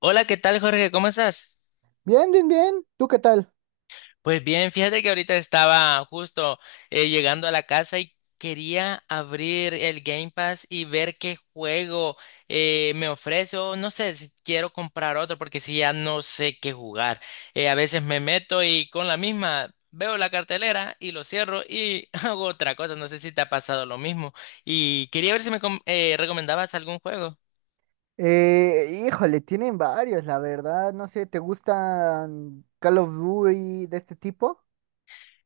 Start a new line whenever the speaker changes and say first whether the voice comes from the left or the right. left: Hola, ¿qué tal, Jorge? ¿Cómo estás?
right: Bien, bien, bien. ¿Tú qué tal?
left: Pues bien, fíjate que ahorita estaba justo llegando a la casa y quería abrir el Game Pass y ver qué juego me ofrece. O no sé si quiero comprar otro porque si ya no sé qué jugar. A veces me meto y con la misma veo la cartelera y lo cierro y hago otra cosa. No sé si te ha pasado lo mismo. Y quería ver si me recomendabas algún juego.
right: Híjole, tienen varios, la verdad. No sé, ¿te gustan Call of Duty de este tipo?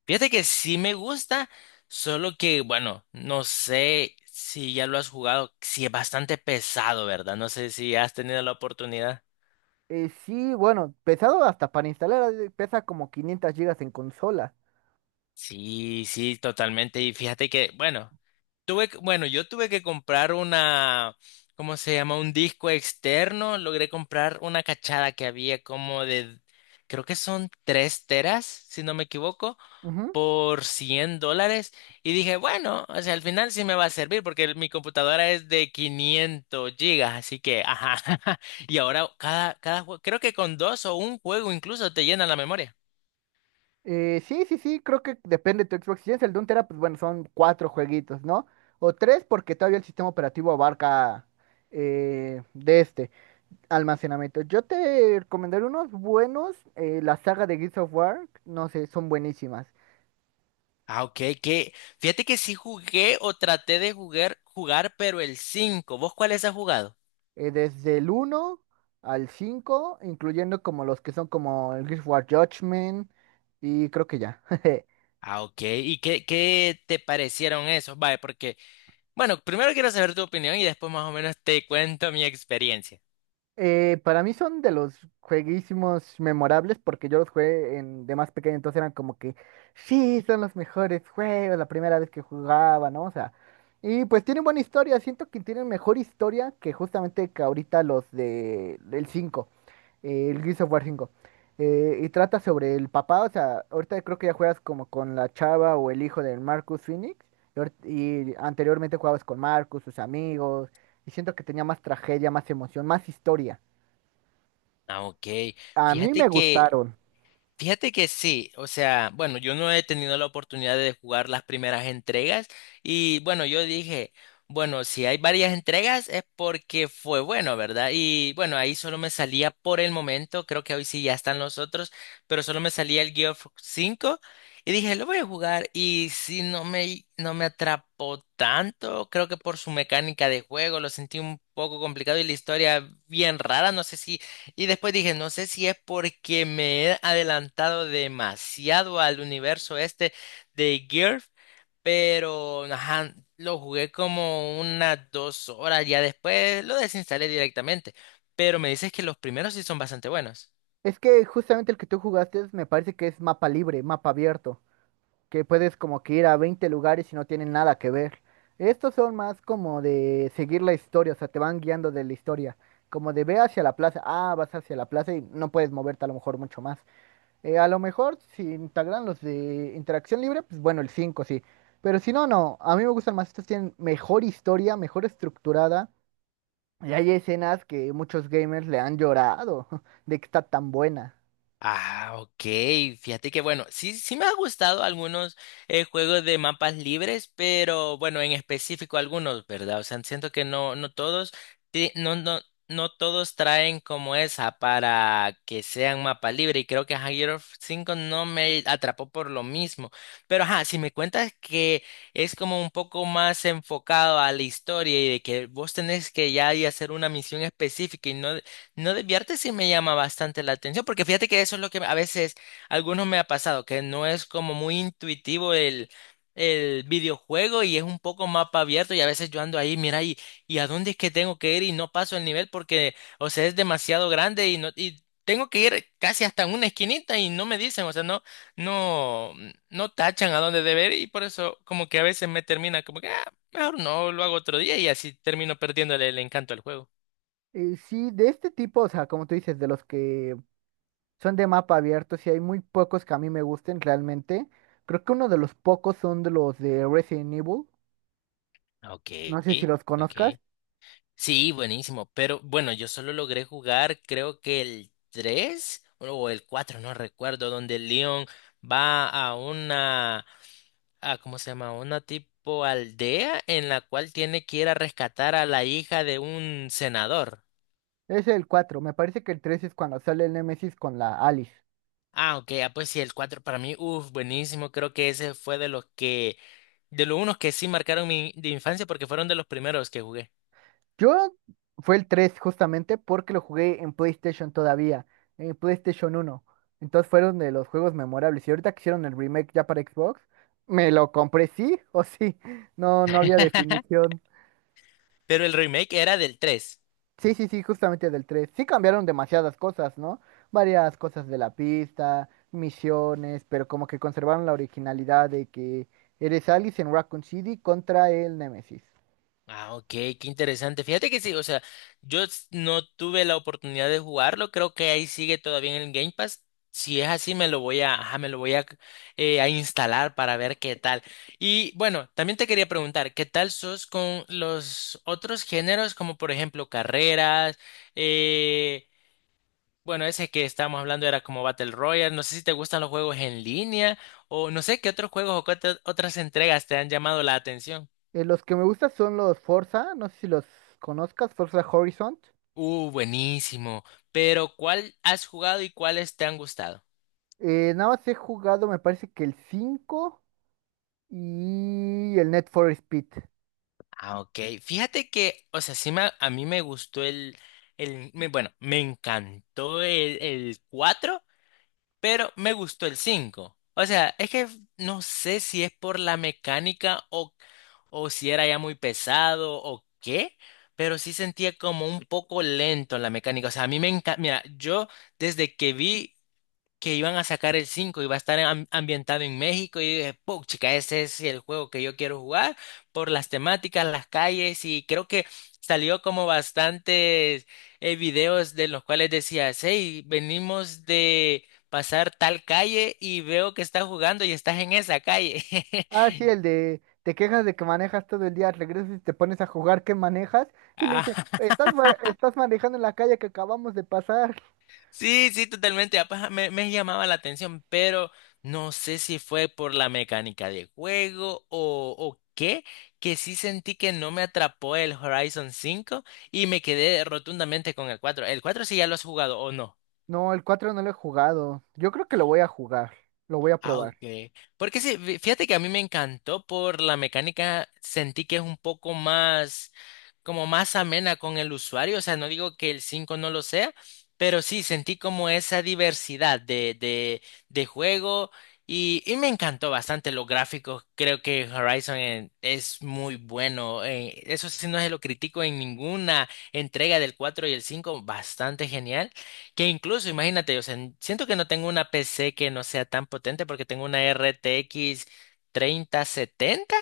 left: Fíjate que sí me gusta, solo que, bueno, no sé si ya lo has jugado, si es bastante pesado, ¿verdad? No sé si has tenido la oportunidad.
right: Sí, bueno, pesado hasta para instalar, ha pesa como 500 gigas en consola.
left: Sí, sí, totalmente. Y fíjate que, bueno, bueno, yo tuve que comprar una, ¿cómo se llama? Un disco externo. Logré comprar una cachada que había como de, creo que son 3 teras, si no me equivoco,
right: Ujú.
left: por $100. Y dije, bueno, o sea, al final sí me va a servir porque mi computadora es de 500 gigas, así que, ajá, y ahora cada juego, creo que con dos o un juego incluso te llenan la memoria.
right: Sí, sí, sí, creo que depende de tu Xbox. Si es el de un tera, pues bueno, son cuatro jueguitos, ¿no? O tres, porque todavía el sistema operativo abarca, de este almacenamiento. Yo te recomendaré unos buenos, la saga de Gears of War, no sé, son buenísimas.
left: Ah, ok, que fíjate que sí jugué o traté de jugar, pero el cinco. ¿Vos cuáles has jugado?
right: Desde el uno al 5, incluyendo como los que son como el Guild Wars Judgment y creo que ya.
left: Ah, ok, ¿y qué te parecieron esos? Vale, porque, bueno, primero quiero saber tu opinión y después más o menos te cuento mi experiencia.
right: Para mí son de los jueguísimos memorables porque yo los jugué, en, de más pequeño, entonces eran como que, sí, son los mejores juegos, la primera vez que jugaba, ¿no? O sea, y pues tienen buena historia, siento que tienen mejor historia que justamente que ahorita los de, del 5, el Gears of War 5. Y trata sobre el papá, o sea, ahorita creo que ya juegas como con la chava o el hijo del Marcus Phoenix, y, y anteriormente jugabas con Marcus, sus amigos, y siento que tenía más tragedia, más emoción, más historia.
left: Ah, ok,
right: A mí
left: fíjate
right: me
left: que
right: gustaron.
left: Fíjate que sí, o sea, bueno, yo no he tenido la oportunidad de jugar las primeras entregas. Y bueno, yo dije, bueno, si hay varias entregas es porque fue bueno, ¿verdad? Y bueno, ahí solo me salía por el momento, creo que hoy sí ya están los otros, pero solo me salía el Geoff 5. Y dije, lo voy a jugar y si no me atrapó tanto, creo que por su mecánica de juego lo sentí un poco complicado y la historia bien rara. No sé si Y después dije, no sé si es porque me he adelantado demasiado al universo este de GIRF, pero ajá, lo jugué como unas 2 horas, ya después lo desinstalé directamente. Pero me dices que los primeros sí son bastante buenos.
right: Es que justamente el que tú jugaste me parece que es mapa libre, mapa abierto, que puedes como que ir a 20 lugares y no tienen nada que ver. Estos son más como de seguir la historia, o sea, te van guiando de la historia. Como de ve hacia la plaza, ah, vas hacia la plaza y no puedes moverte a lo mejor mucho más. A lo mejor si integran los de interacción libre, pues bueno, el 5 sí. Pero si no, no, a mí me gustan más, estos tienen mejor historia, mejor estructurada. Y hay escenas que muchos gamers le han llorado de que está tan buena.
left: Ah, ok. Fíjate que bueno, sí, sí me ha gustado algunos juegos de mapas libres, pero bueno, en específico algunos, ¿verdad? O sea, siento que no todos, no, no, no todos traen como esa para que sean mapa libre. Y creo que ajá, Gears of no me atrapó por lo mismo. Pero ajá, si me cuentas que es como un poco más enfocado a la historia y de que vos tenés que ya y hacer una misión específica y no desviarte, sí me llama bastante la atención, porque fíjate que eso es lo que a veces algunos me ha pasado, que no es como muy intuitivo el videojuego y es un poco mapa abierto, y a veces yo ando ahí, mira, y a dónde es que tengo que ir y no paso el nivel porque, o sea, es demasiado grande y no, y tengo que ir casi hasta una esquinita y no me dicen, o sea, no, no tachan a dónde deber, y por eso como que a veces me termina como que, ah, mejor no, lo hago otro día y así termino perdiéndole el encanto al juego.
right: Sí, de este tipo, o sea, como tú dices, de los que son de mapa abierto, sí hay muy pocos que a mí me gusten realmente. Creo que uno de los pocos son de los de Resident Evil.
left: Ok,
right: No sé si los
left: ok.
right: conozcas.
left: Sí, buenísimo, pero bueno, yo solo logré jugar creo que el 3 o el 4, no recuerdo, donde Leon va a una, a, ¿cómo se llama? Una tipo aldea en la cual tiene que ir a rescatar a la hija de un senador.
right: Es el cuatro. Me parece que el 3 es cuando sale el Nemesis con la Alice.
left: Ah, ok, ah, pues sí, el cuatro para mí, uff, buenísimo, creo que ese fue de los unos que sí marcaron mi de infancia porque fueron de los primeros que jugué.
right: Yo fue el 3 justamente porque lo jugué en PlayStation todavía, en PlayStation uno. Entonces fueron de los juegos memorables. Y ahorita que hicieron el remake ya para Xbox, me lo compré sí o sí. No, no había definición.
left: Pero el remake era del 3.
right: Sí, sí, sí, justamente del tres. Sí cambiaron demasiadas cosas, ¿no? Varias cosas de la pista, misiones, pero como que conservaron la originalidad de que eres Alice en Raccoon City contra el Nemesis.
left: Ah, ok, qué interesante. Fíjate que sí, o sea, yo no tuve la oportunidad de jugarlo, creo que ahí sigue todavía en el Game Pass. Si es así, me lo voy a, instalar para ver qué tal. Y bueno, también te quería preguntar, ¿qué tal sos con los otros géneros, como por ejemplo carreras? Eh, bueno, ese que estábamos hablando era como Battle Royale. No sé si te gustan los juegos en línea o no sé qué otros juegos o qué otras entregas te han llamado la atención.
right: Los que me gustan son los Forza, no sé si los conozcas, Forza Horizon.
left: Buenísimo. Pero ¿cuál has jugado y cuáles te han gustado?
right: Nada más he jugado, me parece que el 5 y el Net for Speed.
left: Ah, ok. Fíjate que, o sea, sí a mí me gustó el, bueno, me encantó el cuatro, pero me gustó el cinco. O sea, es que no sé si es por la mecánica o si era ya muy pesado o qué, pero sí sentía como un poco lento la mecánica. O sea, a mí me encanta, mira, yo desde que vi que iban a sacar el 5 y va a estar ambientado en México. Y dije, "Puch, ese es el juego que yo quiero jugar por las temáticas, las calles, y creo que salió como bastantes videos de los cuales decías, hey, venimos de pasar tal calle y veo que estás jugando y estás en esa calle".
right: Ah, sí, el de te quejas de que manejas todo el día, regresas y te pones a jugar que manejas y le dice,
left: Ah,
right: estás, estás manejando en la calle que acabamos de pasar.
left: sí, sí, totalmente. Me llamaba la atención, pero no sé si fue por la mecánica de juego o qué, que sí sentí que no me atrapó el Horizon cinco, y me quedé rotundamente con el 4. ¿El 4 sí ya lo has jugado o no?
right: No, el cuatro no lo he jugado. Yo creo que lo voy a jugar, lo voy a
left: Ah,
right: probar.
left: ok. Porque sí, fíjate que a mí me encantó por la mecánica, sentí que es un poco más, como más amena con el usuario. O sea, no digo que el 5 no lo sea, pero sí sentí como esa diversidad de juego. Y me encantó bastante los gráficos, creo que Horizon es muy bueno, eso sí no se lo critico en ninguna entrega, del 4 y el cinco, bastante genial. Que incluso, imagínate, o sea, siento que no tengo una PC que no sea tan potente porque tengo una RTX 3070,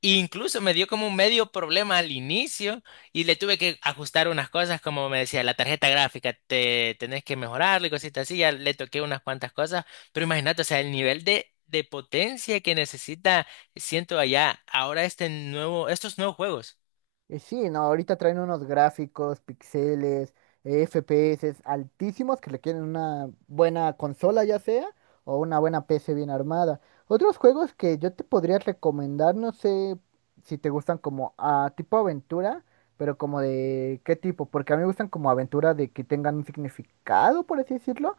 left: e incluso me dio como un medio problema al inicio y le tuve que ajustar unas cosas, como me decía la tarjeta gráfica, te tenés que mejorarla y cositas así, ya le toqué unas cuantas cosas, pero imagínate, o sea, el nivel de potencia que necesita, siento allá ahora este nuevo, estos nuevos juegos.
right: Sí, no, ahorita traen unos gráficos, píxeles, FPS altísimos que requieren una buena consola ya sea o una buena PC bien armada. Otros juegos que yo te podría recomendar, no sé si te gustan como a tipo aventura, pero como de qué tipo, porque a mí me gustan como aventura de que tengan un significado, por así decirlo,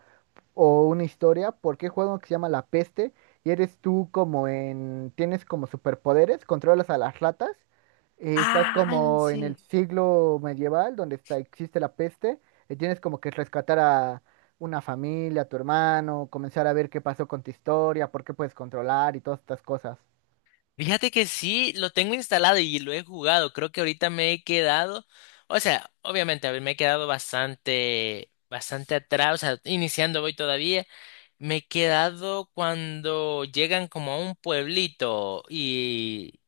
right: o una historia, porque juega uno que se llama La Peste y eres tú como en, tienes como superpoderes, controlas a las ratas, estás
left: Ah,
right: como en el
left: sí.
right: siglo medieval donde está, existe la peste, y tienes como que rescatar a una familia, a tu hermano, comenzar a ver qué pasó con tu historia, por qué puedes controlar y todas estas cosas.
left: Fíjate que sí, lo tengo instalado y lo he jugado. Creo que ahorita me he quedado, o sea, obviamente a ver, me he quedado bastante, bastante atrás, o sea, iniciando voy todavía. Me he quedado cuando llegan como a un pueblito y,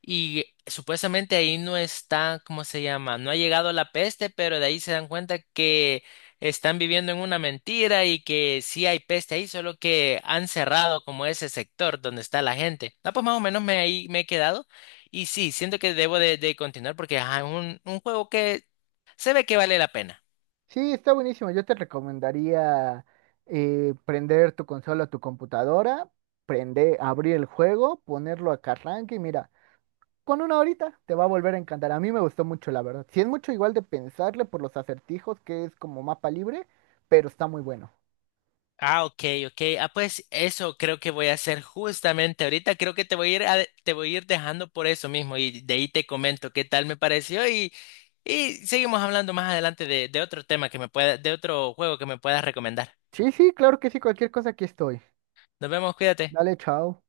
left: y supuestamente ahí no está, ¿cómo se llama? No ha llegado la peste, pero de ahí se dan cuenta que están viviendo en una mentira y que sí hay peste ahí, solo que han cerrado como ese sector donde está la gente. No, pues más o menos me, ahí me he quedado y sí, siento que debo de continuar, porque ajá, es un juego que se ve que vale la pena.
right: Sí, está buenísimo. Yo te recomendaría prender tu consola o tu computadora, prender, abrir el juego, ponerlo a que arranque y mira. Con una horita te va a volver a encantar. A mí me gustó mucho, la verdad. Si es mucho igual de pensarle por los acertijos, que es como mapa libre, pero está muy bueno.
left: Ah, ok, ok. Ah, pues eso creo que voy a hacer justamente ahorita. Creo que te voy a ir, te voy a ir dejando por eso mismo, y de ahí te comento qué tal me pareció, y seguimos hablando más adelante de otro tema que me pueda, de otro juego que me puedas recomendar.
right: Sí, sí, claro que sí, cualquier cosa aquí estoy.
left: Nos vemos, cuídate.
right: Dale, chao.